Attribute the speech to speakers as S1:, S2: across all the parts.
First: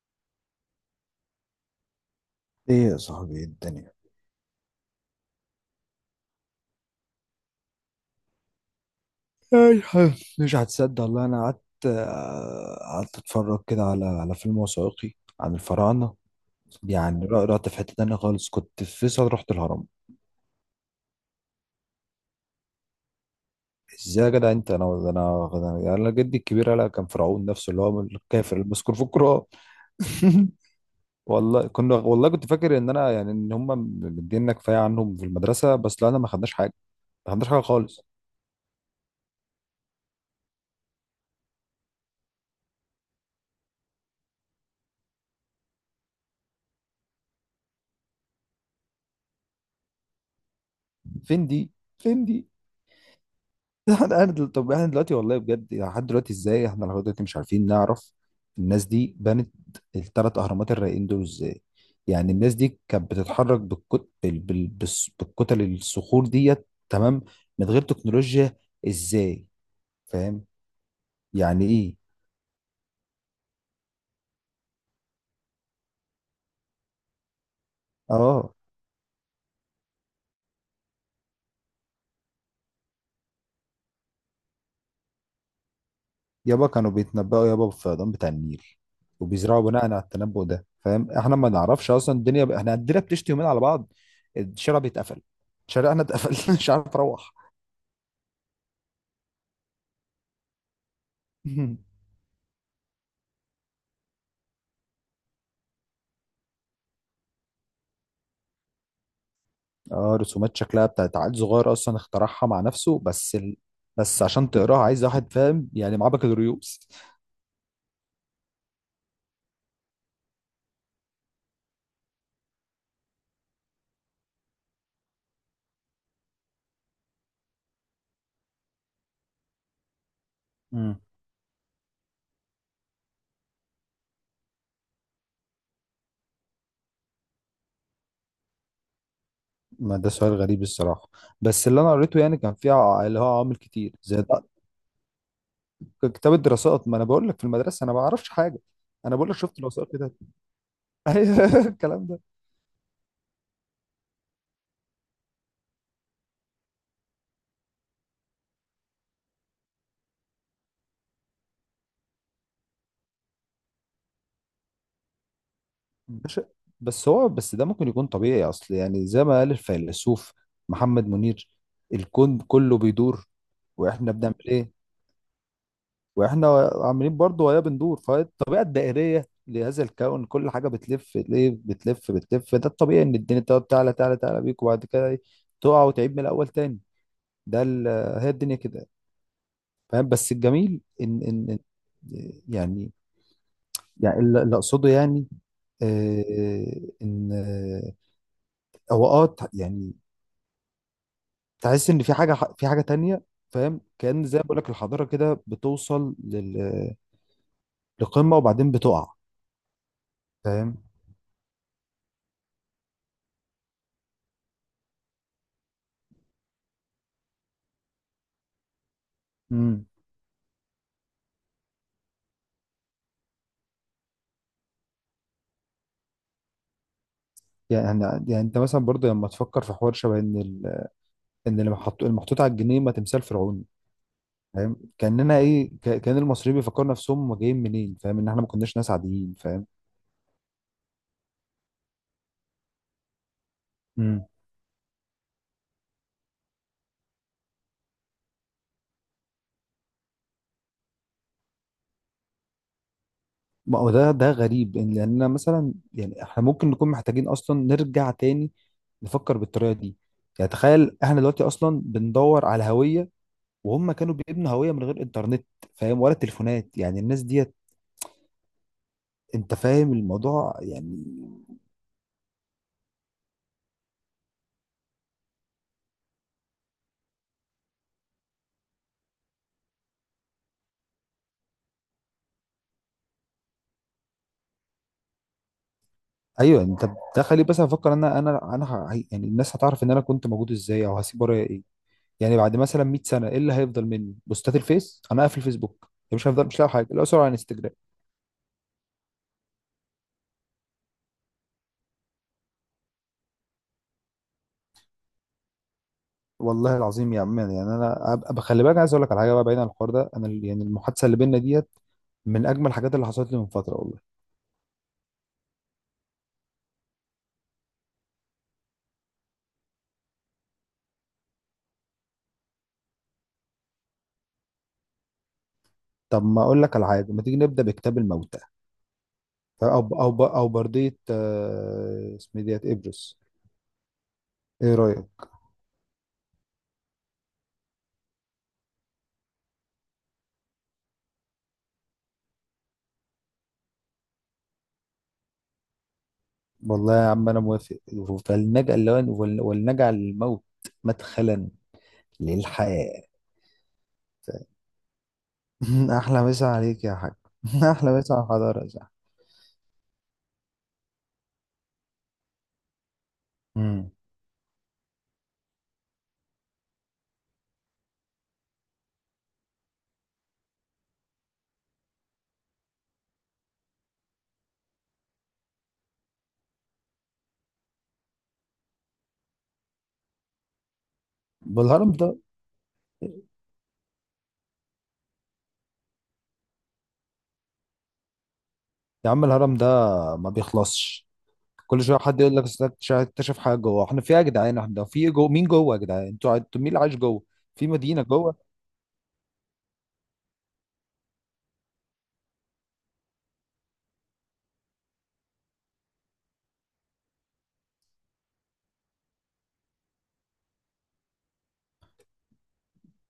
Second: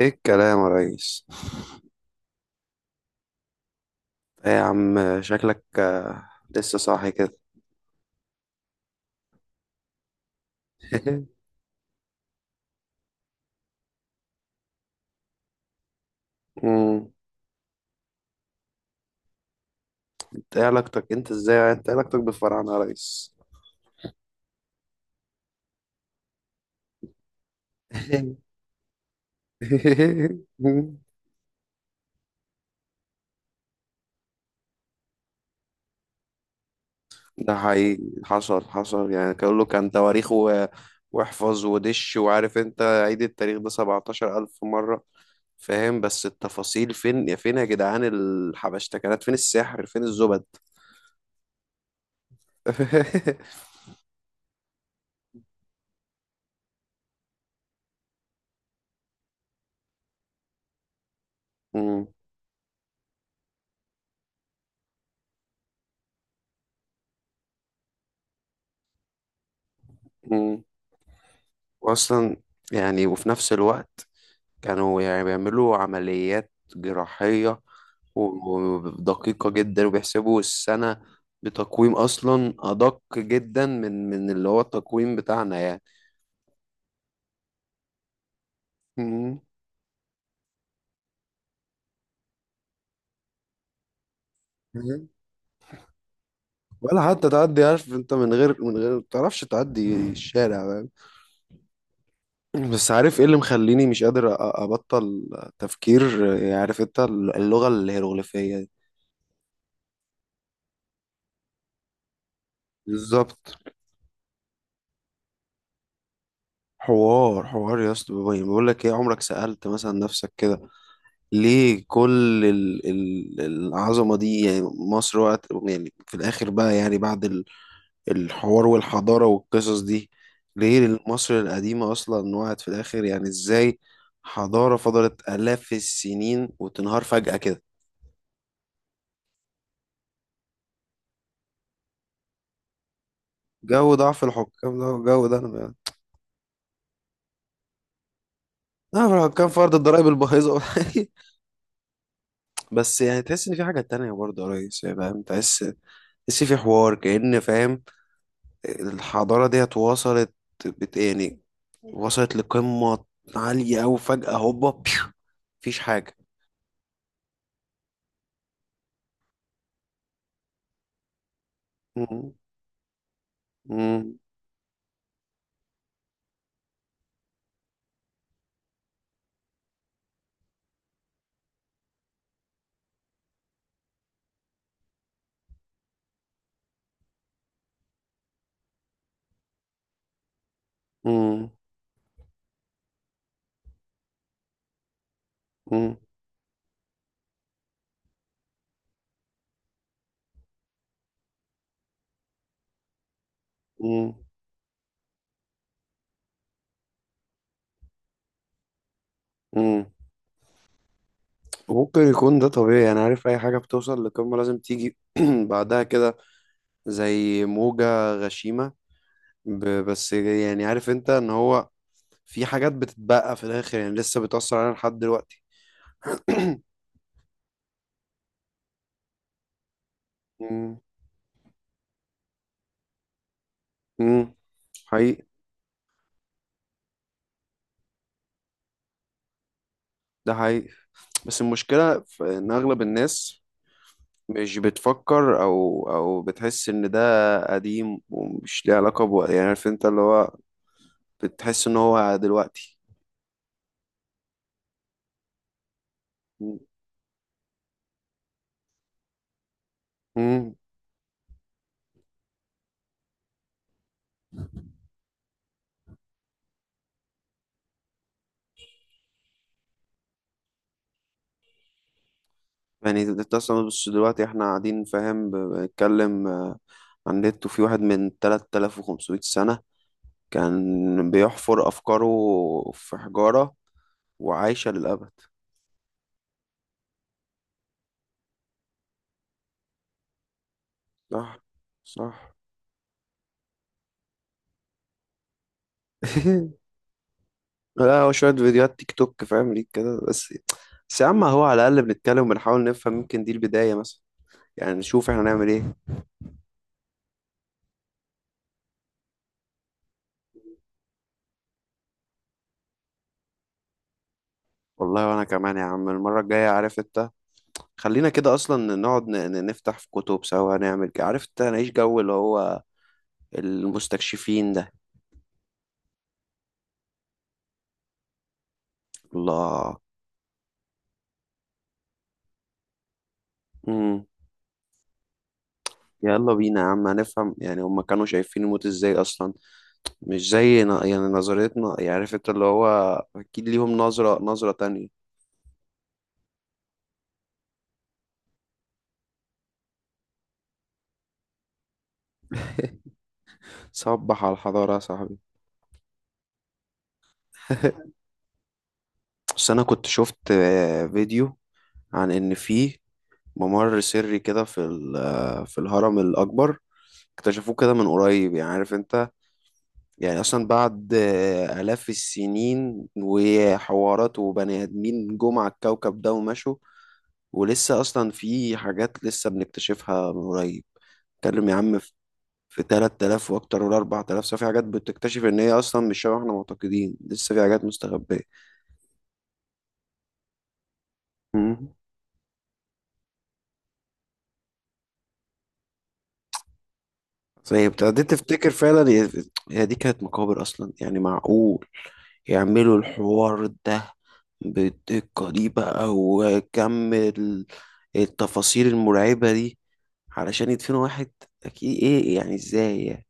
S1: ايه الكلام يا ريس؟
S2: ايه يا صاحبي، إيه الدنيا؟
S1: ايه يا عم شكلك لسه صاحي كده.
S2: اي حاجة. مش هتصدق والله، انا قعدت قعدت اتفرج كده على فيلم وثائقي عن الفراعنه.
S1: مم.
S2: يعني رحت في حته تانية خالص، كنت في فيصل رحت الهرم.
S1: انت ايه علاقتك انت ازاي يعني؟ انت إيه علاقتك بالفراعنة يا ريس؟
S2: ازاي يا جدع انت؟ انا يعني، أنا جدي الكبير قال كان فرعون نفسه اللي هو من الكافر المذكور في القران. والله كنا والله كنت فاكر ان انا يعني ان هم مدينا كفايه عنهم في المدرسه، بس لا، انا ما خدناش حاجه، ما خدناش
S1: ده
S2: حاجه
S1: حقيقي
S2: خالص.
S1: حصل، يعني كان له كان تواريخ و... واحفظ ودش، وعارف انت عيد التاريخ ده 17 ألف مرة، فاهم؟ بس التفاصيل فين؟ يا فين يا جدعان الحبشتكنات؟ فين السحر؟ فين الزبد؟
S2: فين دي؟ فين دي؟ طب احنا دلوقتي والله بجد، يعني لحد دلوقتي ازاي احنا لحد دلوقتي مش عارفين نعرف الناس دي بنت الثلاث اهرامات الرايقين دول ازاي؟
S1: مم.
S2: يعني الناس دي كانت بتتحرك بالكتل الصخور ديت، تمام، من غير تكنولوجيا. ازاي؟ فاهم؟
S1: مم.
S2: يعني ايه؟
S1: واصلا يعني وفي نفس الوقت كانوا يعني بيعملوا عمليات جراحية
S2: اه.
S1: ودقيقة جدا، وبيحسبوا السنة بتقويم أصلا أدق جدا من اللي هو التقويم بتاعنا يعني.
S2: يابا كانوا بيتنبأوا يابا بالفيضان بتاع النيل،
S1: مم.
S2: وبيزرعوا بناء على التنبؤ ده. فاهم؟ احنا ما نعرفش اصلا الدنيا ب... احنا الدنيا بتشتي يومين على بعض الشارع
S1: مم.
S2: بيتقفل. شارعنا اتقفل، مش عارف
S1: ولا حتى
S2: اروح.
S1: تعدي، عارف انت، من غير ما تعرفش تعدي الشارع، فاهم؟ بس عارف ايه اللي مخليني مش قادر ابطل تفكير؟ يعني عارف انت اللغة الهيروغليفية دي.
S2: اه، رسومات شكلها بتاعت عيل صغير اصلا اخترعها مع نفسه،
S1: بالظبط.
S2: بس عشان تقراها عايز واحد فاهم يعني معاه بكالوريوس.
S1: حوار يا اسطى، بقول لك ايه، عمرك سألت مثلا نفسك كده ليه كل العظمة دي؟ يعني مصر وقت يعني في الآخر بقى، يعني بعد الحوار والحضارة والقصص دي، ليه
S2: امم.
S1: مصر القديمة أصلا وقعت في الآخر؟ يعني إزاي حضارة فضلت آلاف السنين وتنهار فجأة كده؟
S2: ما ده سؤال غريب الصراحه، بس اللي انا قريته يعني كان فيه اللي هو عوامل كتير
S1: جو
S2: زي
S1: ضعف
S2: ده.
S1: الحكام ده، جو ده أنا.
S2: كتاب الدراسات، ما انا بقول لك في المدرسه انا ما اعرفش حاجه،
S1: ضعف
S2: انا بقول لك
S1: الحكام
S2: شفت
S1: في أرض
S2: الوثائقي
S1: الضرايب
S2: كده.
S1: البايظة.
S2: ايوه الكلام ده.
S1: بس يعني تحس إن في حاجة تانية برضه يا ريس، يعني فاهم، تحس، تحس في حوار كأن، فاهم، الحضارة ديت وصلت، بت يعني، وصلت لقمة عالية أوي، فجأة هوبا بيو، مفيش حاجة.
S2: باشا، بس ده ممكن يكون طبيعي، اصل يعني زي ما قال الفيلسوف محمد منير،
S1: مم.
S2: الكون كله بيدور. واحنا
S1: مم.
S2: بنعمل ايه؟ واحنا عاملين برضو وهي بندور، فالطبيعه الدائريه لهذا الكون كل حاجه بتلف، ليه بتلف بتلف؟ ده الطبيعي، ان الدنيا تقعد تعلى تعلى تعلى بيك وبعد كده إيه، تقع وتعيد من الاول تاني. ده ال- هي الدنيا كده. فاهم؟ بس الجميل
S1: مم.
S2: يعني، يعني اللي اقصده يعني
S1: مم.
S2: ان هو يعني تحس ان في حاجه، في حاجه تانية. فاهم؟
S1: مم.
S2: كان زي ما بقول لك، الحضاره كده بتوصل لقمه وبعدين بتقع.
S1: مم.
S2: فاهم؟
S1: وممكن يكون ده طبيعي، أنا عارف أي حاجة بتوصل لقمة لازم تيجي بعدها كده زي موجة غشيمة.
S2: مم.
S1: بس يعني عارف أنت إن هو في حاجات بتتبقى في الآخر، يعني لسه بتأثر علينا لحد دلوقتي.
S2: يعني يعني انت مثلا برضه لما تفكر في حوار شبه
S1: مم.
S2: ان اللي محطوط المحطوط على الجنيه ما تمثال فرعوني.
S1: مم.
S2: فاهم؟
S1: حقيقي،
S2: كاننا ايه، كان المصريين بيفكروا نفسهم هم جايين منين. فاهم ان احنا ما كناش ناس عاديين؟ فاهم؟
S1: ده حقيقي. بس المشكلة في إن أغلب الناس
S2: امم.
S1: مش بتفكر أو بتحس إن ده قديم ومش ليه علاقة بوقت، يعني عارف أنت اللي هو بتحس إن هو دلوقتي.
S2: ما هو ده، ده غريب لاننا مثلا يعني احنا ممكن نكون محتاجين اصلا نرجع تاني نفكر بالطريقه دي. يعني
S1: مم.
S2: تخيل احنا دلوقتي اصلا بندور على هويه، وهم كانوا بيبنوا هويه من غير انترنت، فاهم؟ ولا تليفونات، يعني الناس ديت، انت فاهم الموضوع يعني.
S1: يعني أنت أصلا، بس دلوقتي إحنا قاعدين فاهم بنتكلم عن النت، وفي واحد من 3500 سنة كان بيحفر أفكاره في حجارة وعايشة للأبد.
S2: ايوه. انت بتخلي بس افكر ان يعني الناس هتعرف ان انا كنت موجود ازاي، او هسيب
S1: صح،
S2: ورايا ايه.
S1: صح.
S2: يعني بعد مثلا 100 سنه ايه اللي هيفضل مني؟ بوستات الفيس؟ انا قافل فيسبوك، يعني مش هفضل، مش لاقي حاجه، الاقي صوره على انستجرام.
S1: لا، هو شوية فيديوهات تيك توك فاهم ليك كده بس. بس يا عم هو على الأقل بنتكلم وبنحاول نفهم، يمكن دي البداية مثلا، يعني نشوف احنا نعمل ايه.
S2: والله العظيم يا عم، يعني انا خلي بالك، عايز اقول لك على حاجه بقى بعيد عن الحوار ده، انا يعني المحادثه اللي بينا ديت من اجمل الحاجات اللي حصلت لي من فتره، والله.
S1: والله، وأنا كمان يا عم، المرة الجاية عارف انت، خلينا كده أصلا نقعد نفتح في كتب سوا، نعمل كده عارف انت، نعيش جو اللي هو المستكشفين ده.
S2: طب ما اقول لك على حاجه، ما تيجي نبدا بكتاب الموتى؟
S1: الله.
S2: او او برديه، اسمه إيه ديت ابرس؟
S1: امم.
S2: ايه رايك؟
S1: يلا بينا يا عم، هنفهم يعني هما كانوا شايفين الموت ازاي أصلا، مش زي يعني نظرتنا، يعني عارف انت اللي هو أكيد ليهم نظرة تانية.
S2: والله يا عم انا موافق. ولنجعل الموت مدخلا للحياة.
S1: صبح على الحضارة يا صاحبي.
S2: احلى مسا عليك يا حاج. احلى مسا على الحضارة يا صاحبي.
S1: بس انا كنت شفت فيديو عن ان في ممر
S2: مم.
S1: سري كده في في الهرم الاكبر، اكتشفوه كده من قريب، يعني عارف انت، يعني اصلا بعد الاف السنين وحوارات وبني ادمين جم على الكوكب ده ومشوا، ولسه اصلا في حاجات لسه بنكتشفها من قريب. اتكلم يا عم،
S2: والهرم ده،
S1: في 3000 واكتر ولا 4000 سنة، في حاجات بتكتشف ان هي اصلا مش شبه احنا معتقدين، لسه في حاجات مستخبية.
S2: يا عم الهرم ده ما بيخلصش، كل شويه حد يقول لك أصل اكتشف اكتشف حاجه جوه. احنا في ايه يا جدعان؟ احنا في إيه جوه؟ مين جوه يا جدعان؟ انتوا مين اللي عايش جوه
S1: صحيح،
S2: في مدينه
S1: ابتديت
S2: جوه؟
S1: تفتكر فعلا، هي دي كانت مقابر اصلا؟ يعني معقول يعملوا الحوار ده بالدقة دي بقى، وكم التفاصيل المرعبة دي، علشان يدفنوا واحد؟ اكيد ايه يعني، ازاي يعني؟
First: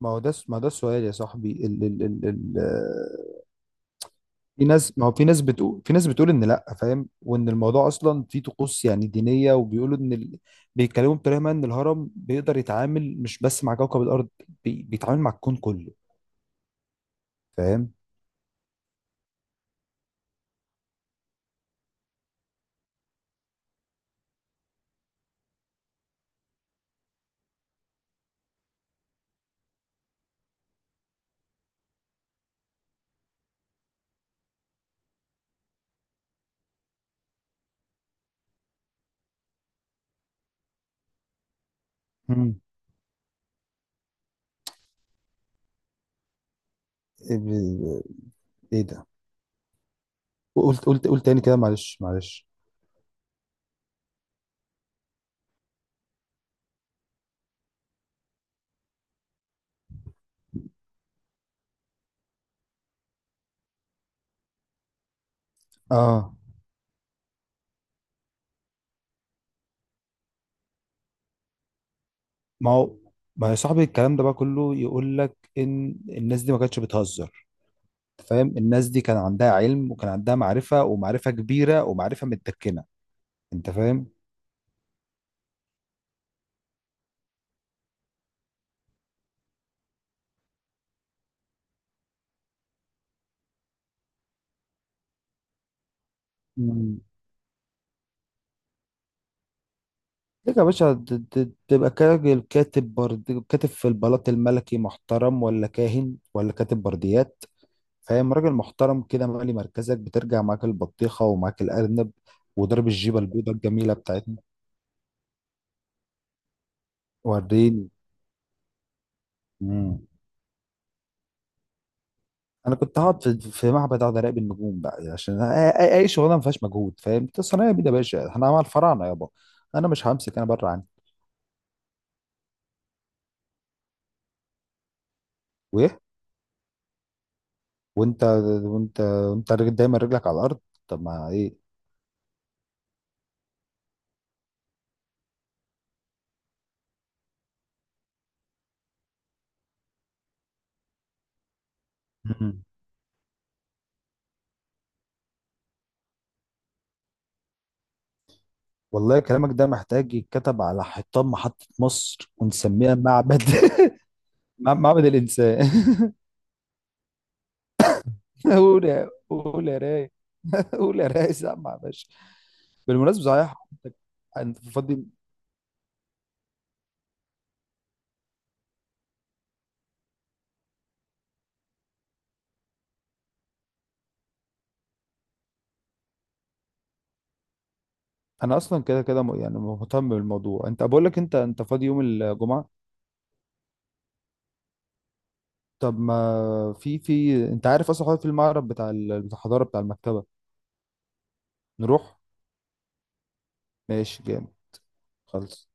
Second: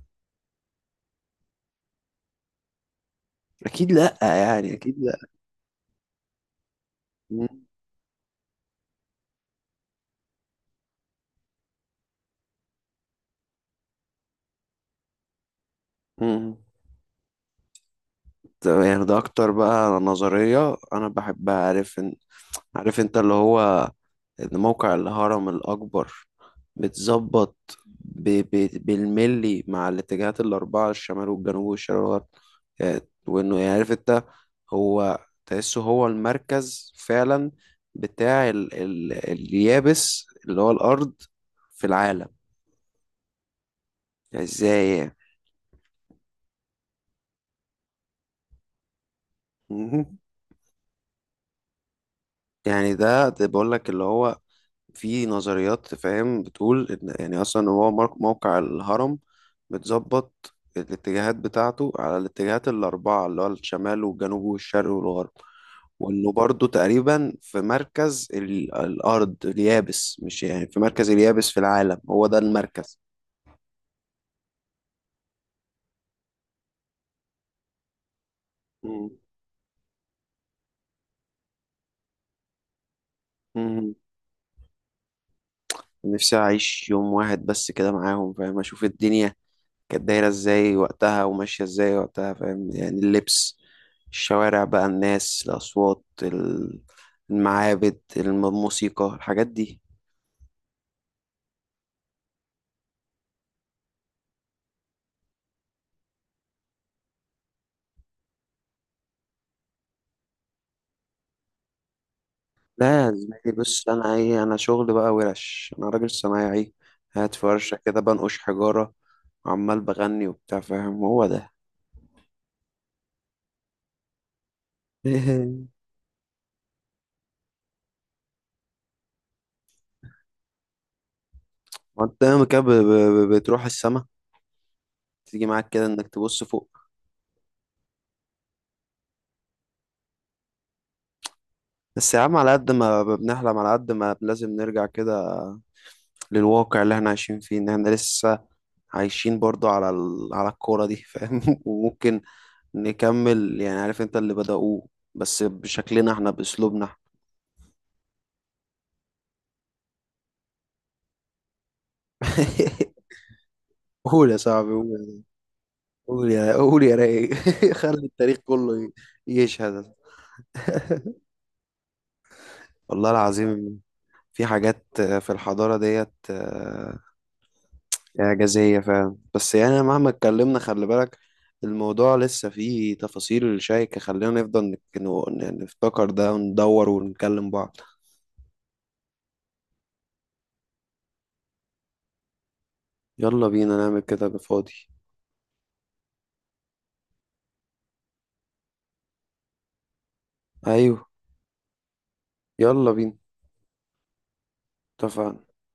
S2: ما هو ده، ما ده السؤال يا صاحبي. ال
S1: اكيد لا،
S2: في
S1: يعني اكيد
S2: ناس، ما هو
S1: لا.
S2: في ناس بتقول، في ناس بتقول ان لا، فاهم، وان
S1: مم.
S2: الموضوع اصلا فيه طقوس يعني دينيه، وبيقولوا بيتكلموا بطريقه ما ان الهرم بيقدر يتعامل مش بس مع كوكب الارض، بيتعامل مع الكون كله.
S1: مم.
S2: فاهم؟
S1: طب يعني ده اكتر بقى نظرية انا بحبها، عارف ان، عارف انت اللي هو، إن موقع الهرم الأكبر بتظبط بالملي مع الاتجاهات الأربعة، الشمال والجنوب والشرق والغرب يعني، وإنه يعني عارف أنت، هو تحسه هو المركز فعلا بتاع اليابس اللي هو الأرض في العالم،
S2: مم.
S1: يعني إزاي يعني؟
S2: ايه ب- إيه ده؟
S1: مهم.
S2: قلت تاني كده، معلش معلش.
S1: يعني ده بقول لك اللي هو في نظريات فاهم بتقول ان يعني اصلا هو موقع الهرم متظبط الاتجاهات بتاعته على الاتجاهات الاربعه اللي هو الشمال والجنوب والشرق والغرب، وانه
S2: اه.
S1: برضه تقريبا في مركز الارض اليابس، مش يعني في مركز اليابس في العالم، هو ده
S2: ما هو
S1: المركز.
S2: ما هو يا صاحبي الكلام ده بقى كله يقول لك ان الناس دي ما كانتش بتهزر، فاهم؟ الناس دي
S1: مم.
S2: كان عندها علم، وكان عندها معرفه، ومعرفه كبيره، ومعرفه متدكنه. انت
S1: مم. نفسي اعيش يوم واحد بس كده معاهم، فاهم اشوف الدنيا كانت دايرة ازاي وقتها وماشية ازاي وقتها، فاهم، يعني اللبس، الشوارع بقى، الناس، الأصوات،
S2: فاهم؟
S1: المعابد، الموسيقى، الحاجات دي.
S2: ليك يا باشا تبقى كراجل كاتب في البلاط الملكي محترم، ولا كاهن، ولا كاتب برديات، فاهم؟ راجل محترم كده مالي مركزك، بترجع معاك البطيخة ومعاك الأرنب وضرب
S1: لا يا
S2: الجيبة البيضة
S1: زميلي، بص
S2: الجميلة
S1: أنا
S2: بتاعتنا.
S1: إيه، أنا شغل بقى ورش، أنا راجل صنايعي قاعد في ورشة
S2: وريني.
S1: كده بنقش حجارة وعمال
S2: مم.
S1: بغني وبتاع، فاهم، هو ده.
S2: أنا كنت هقعد في معبد أقعد أراقب النجوم بقى، عشان أي شغلانة ما فيهاش مجهود. فاهم أنت؟ صنايعي بيه يا باشا، أنا مع الفراعنة يابا. أنا مش همسك، أنا بره عني.
S1: وأنت ياما كده بتروح السما، تيجي معاك كده
S2: وإيه؟
S1: إنك تبص فوق.
S2: وأنت؟ دايما رجلك على الأرض. طب ما
S1: بس يا عم، على قد ما بنحلم، على قد ما لازم نرجع كده للواقع اللي احنا عايشين فيه، ان احنا لسه عايشين برضو على على الكورة دي، فاهم؟ وممكن
S2: إيه.
S1: نكمل يعني عارف انت اللي بدأوه، بس بشكلنا احنا، بأسلوبنا.
S2: والله كلامك ده محتاج يتكتب على حيطان محطة مصر، ونسميها معبد.
S1: قول يا صاحبي
S2: معبد
S1: قول.
S2: الإنسان.
S1: قول يا رايق. خلي التاريخ كله
S2: قول يا قول يا
S1: يشهد.
S2: راي قول يا راي، سامع يا باشا؟
S1: والله
S2: بالمناسبة صحيح،
S1: العظيم
S2: انت،
S1: في
S2: أنت
S1: حاجات
S2: فاضي؟
S1: في الحضارة ديت إعجازية فعلا، بس يعني مهما اتكلمنا خلي بالك الموضوع لسه فيه تفاصيل شائكة، خلينا نفضل نفتكر ده وندور ونكلم بعض.
S2: انا اصلا كده كده يعني مهتم بالموضوع، انت بقول لك، انت فاضي يوم الجمعة؟
S1: يلا بينا نعمل كده بفاضي.
S2: طب ما في، انت عارف اصلا حوار في المعرض بتاع بتاع الحضارة بتاع المكتبة،
S1: ايوه،
S2: نروح؟
S1: يلا بينا.
S2: ماشي جامد.
S1: اتفقنا.
S2: خلص.